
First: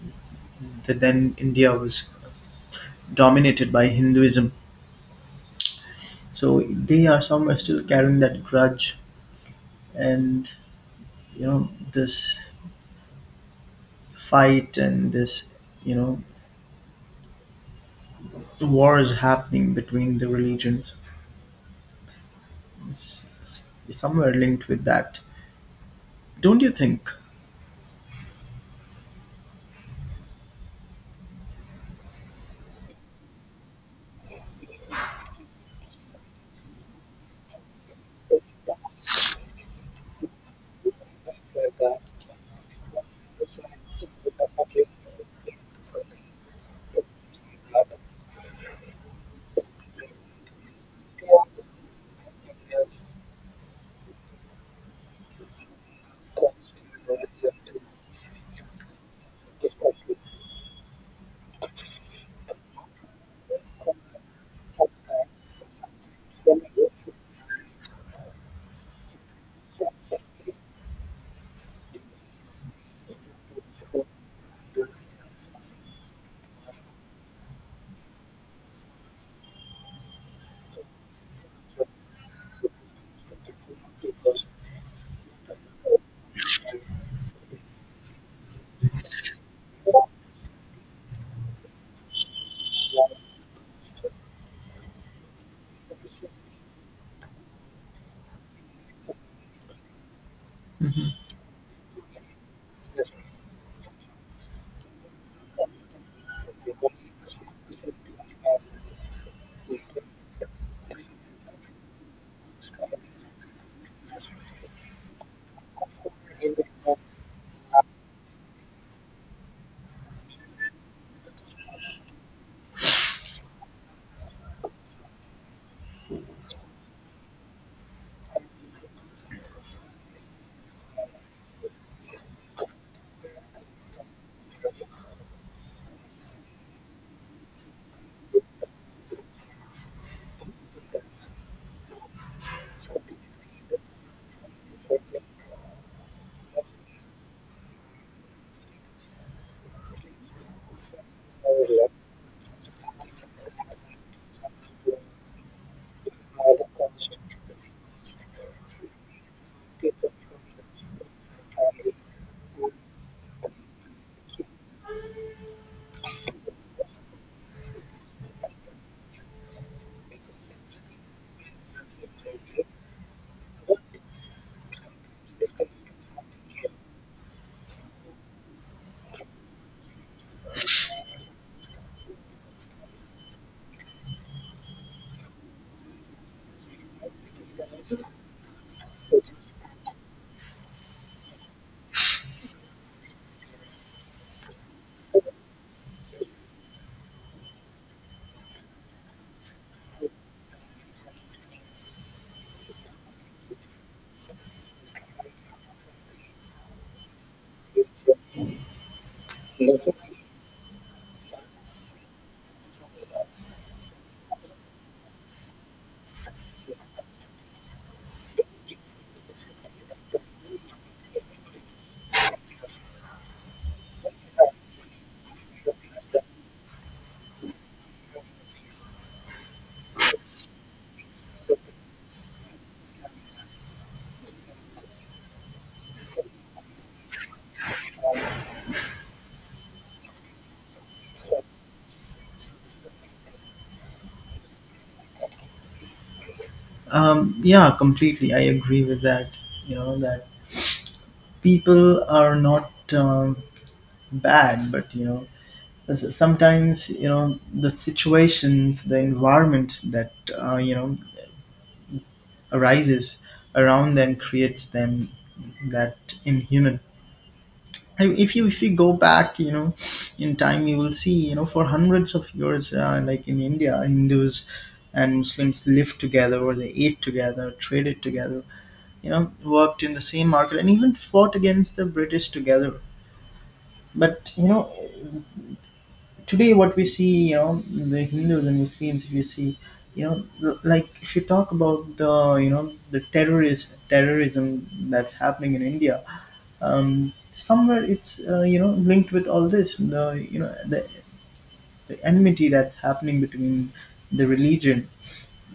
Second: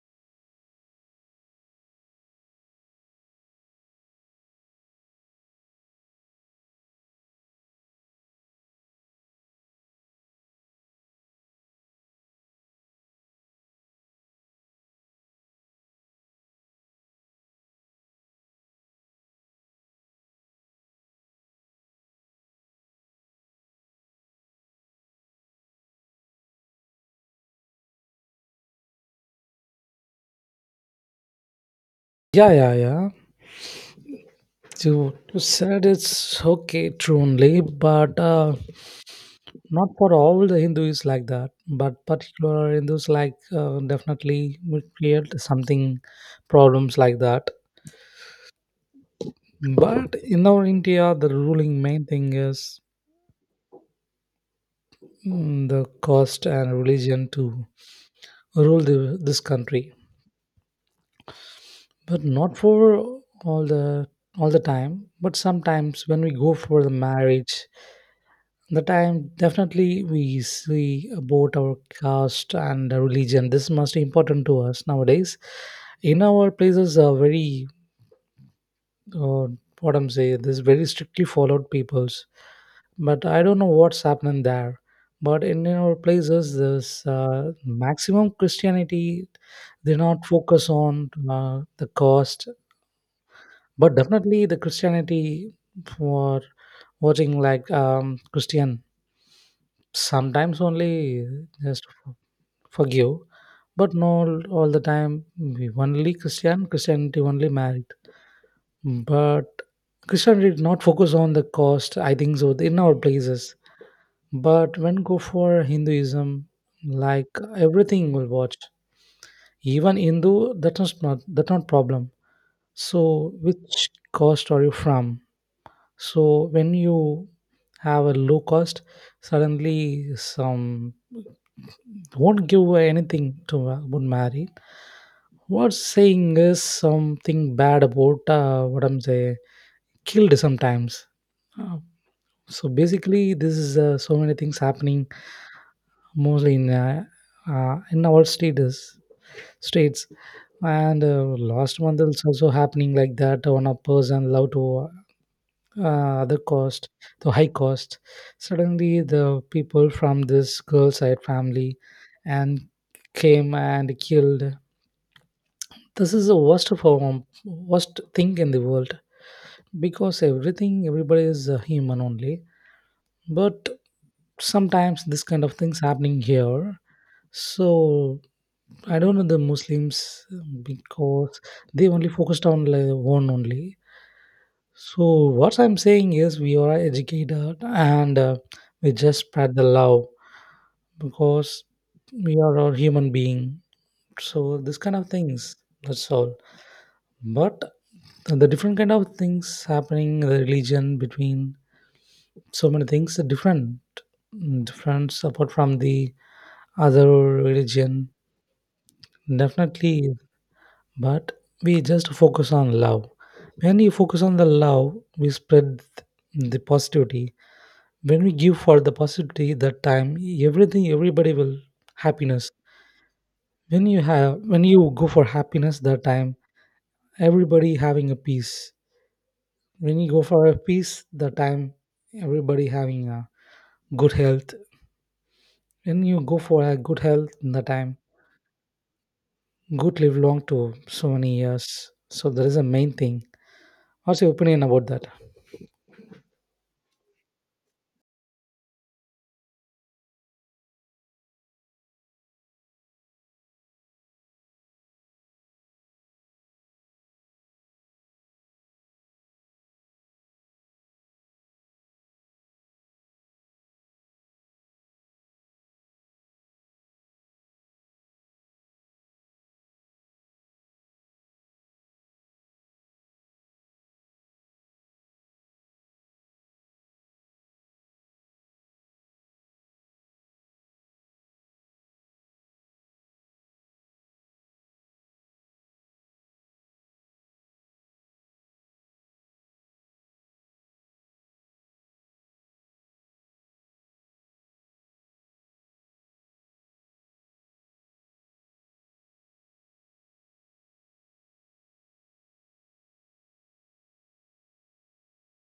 the then India was dominated by Hinduism. So they are some are still carrying that grudge, and this fight and this, you know war is happening between the religions. It's somewhere linked with that, don't you think? Yeah, yeah, yeah. You said it's okay, true only, but not for all the Hindus like that. But particular Hindus like definitely will create something problems like that. But in our India, the ruling main thing is the caste and religion to rule this country. But not for all the, all the time. But sometimes when we go for the marriage, the time definitely we see about our caste and religion, this must most important to us nowadays. In our places are very uh, what I'm saying, this very strictly followed peoples. But I don't know what's happening there. But in our places this maximum christianity, they not focus on the cost. But definitely the christianity for watching like christian, sometimes Mhm. only just forgive. But not all the time we only christian, christianity only married. But christianity did not focus on the cost, I think so, in our places. But when go for hinduism, like everything will watch. Even hindu that is not, that not problem. So which cost are you from? So when you have a low cost, suddenly some won't give anything to a good married. What's saying is something bad about what I'm saying, killed sometimes. Uh, so basically this is so many things happening mostly in our states and last month it's also happening like that, one a person love to the cost, the high cost. Suddenly, the people from this girl side family and came and killed. This is the worst of all, worst thing in the world, because everybody is a human only. But sometimes this kind of things happening here. So I don't know the Muslims, because they only focused on like one only. So what I'm saying is we are educated and we just spread the love, because we are all human being. So this kind of things, that's all. But the different kind of things happening in the religion between, so many things are different. Different apart from the other religion, definitely. But we just focus on love. When you focus on the love, we spread the positivity. When we give for the positivity, that time everything everybody will happiness. When you have, when you go for happiness that time, everybody having a peace. When you go for a peace that time, everybody having a good health. When you go for a good health that time, good live long to so many years. So that is the main thing. What's your opinion about that? Yeah, completely. I agree with that. You know that people are not bad, but, sometimes, the situations, the environment that uh, you know arises around them creates them that inhuman. And if you go back, in time, you will see, for hundreds of years, like in India, Hindus and Muslims lived together, or they ate together, traded together, you know worked in the same market, and even fought against the British together. But, today what we see, the Hindus and Muslims, if you see, if you talk about the, the terrorist terrorism that's happening in India, somewhere it's linked with all this, the, you know the, the enmity that's happening between the religion.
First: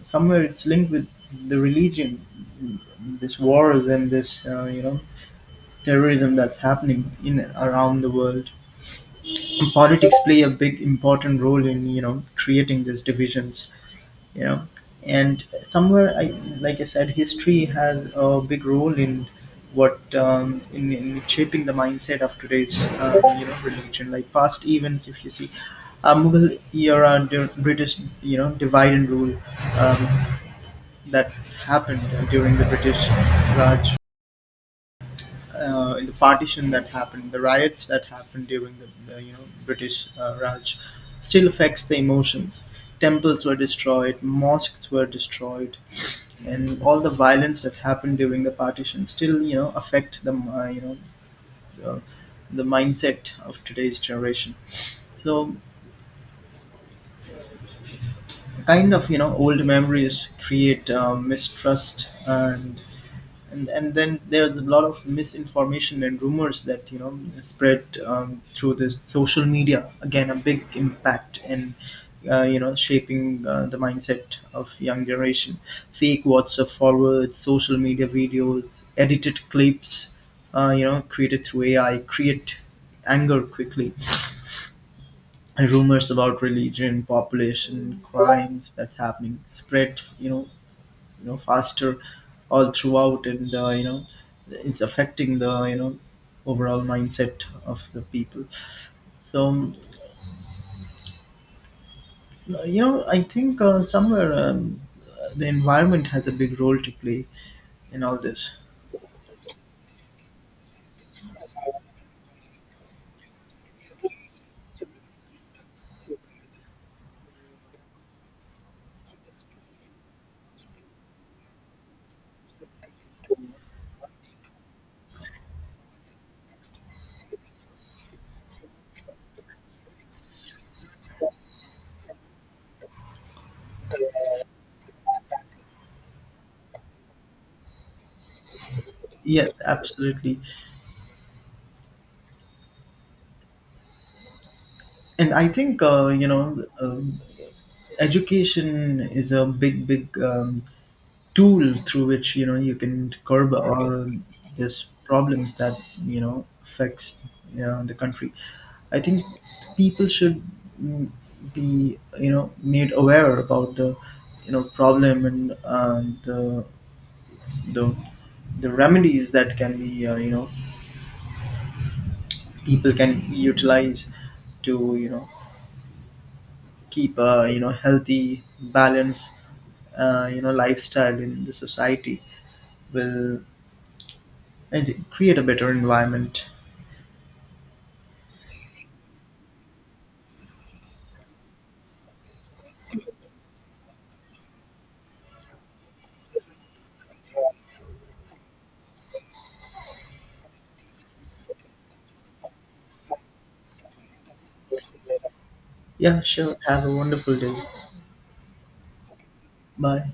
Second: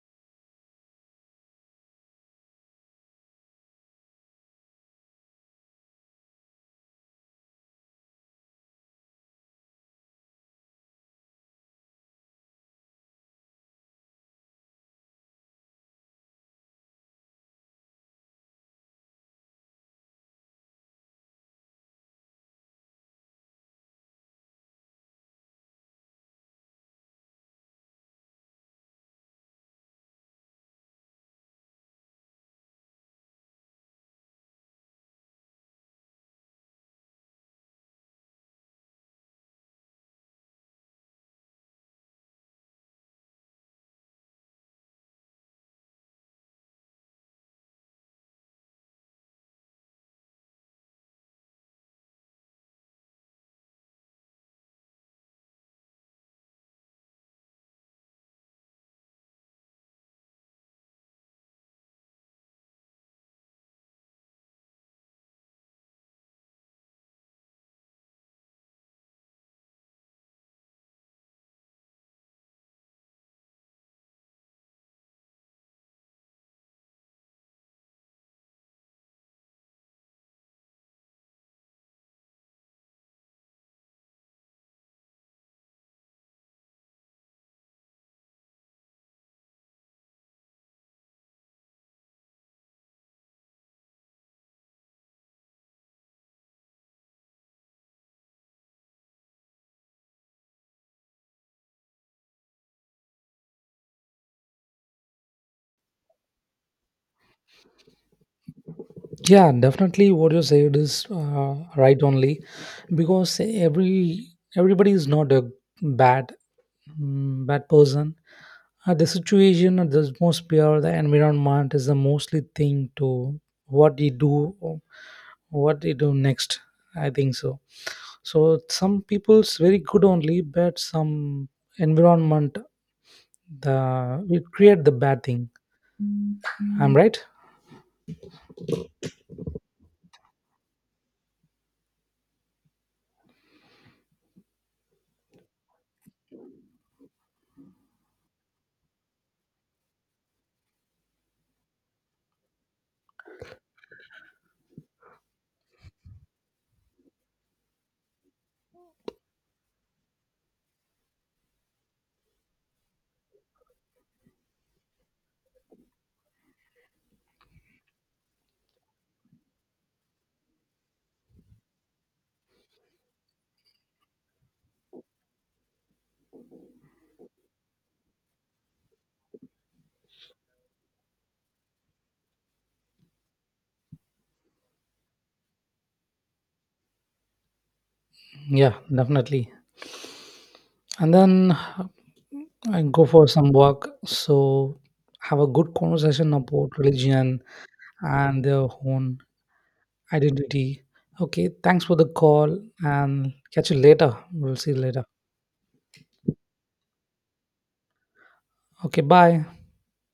Somewhere it's linked with the religion, this wars and this terrorism that's happening in around the world. Politics play a big important role in, creating these divisions, you know and somewhere I, like I said, history has a big role in what in shaping the mindset of today's religion. Like past events, if you see, Mughal era, British, divide and rule, um, that happened during the British Raj, in the partition that happened, the riots that happened during the, British Raj, still affects the emotions. Temples were destroyed, mosques were destroyed, and all the violence that happened during the partition still, affect the uh, the mindset of today's generation. So, kind of, old memories create mistrust, and and then there's a lot of misinformation and rumors that, spread through this social media, again a big impact in shaping the mindset of young generation. Fake WhatsApp forwards, social media videos, edited clips, created through AI, create anger quickly. And rumors about religion, population, crimes that's happening spread, faster all throughout. And it's affecting the, overall mindset of the people. So, I think somewhere, the environment has a big role to play in all this. Yeah, definitely what you said is right only. Because every, everybody is not a bad, bad person. The situation or the most pure, the environment is the mostly thing to what you do, or what you do next. I think so. So some people's very good only, but some environment, the it create the bad thing. I'm right. Yes, absolutely. And I think um, education is a big big tool through which, you can curb all these problems that, affects, the country. I think people should mm, be, made aware about the, problem and the the remedies that can be people can utilize to, keep a, healthy balance lifestyle in the society will and create a better environment. Yeah, definitely. And then I go for some walk. So have a good conversation about religion and their own identity. Okay, thanks for the call and catch you later. We'll see you later. Yeah, sure. Have a wonderful day. Okay, bye. Bye.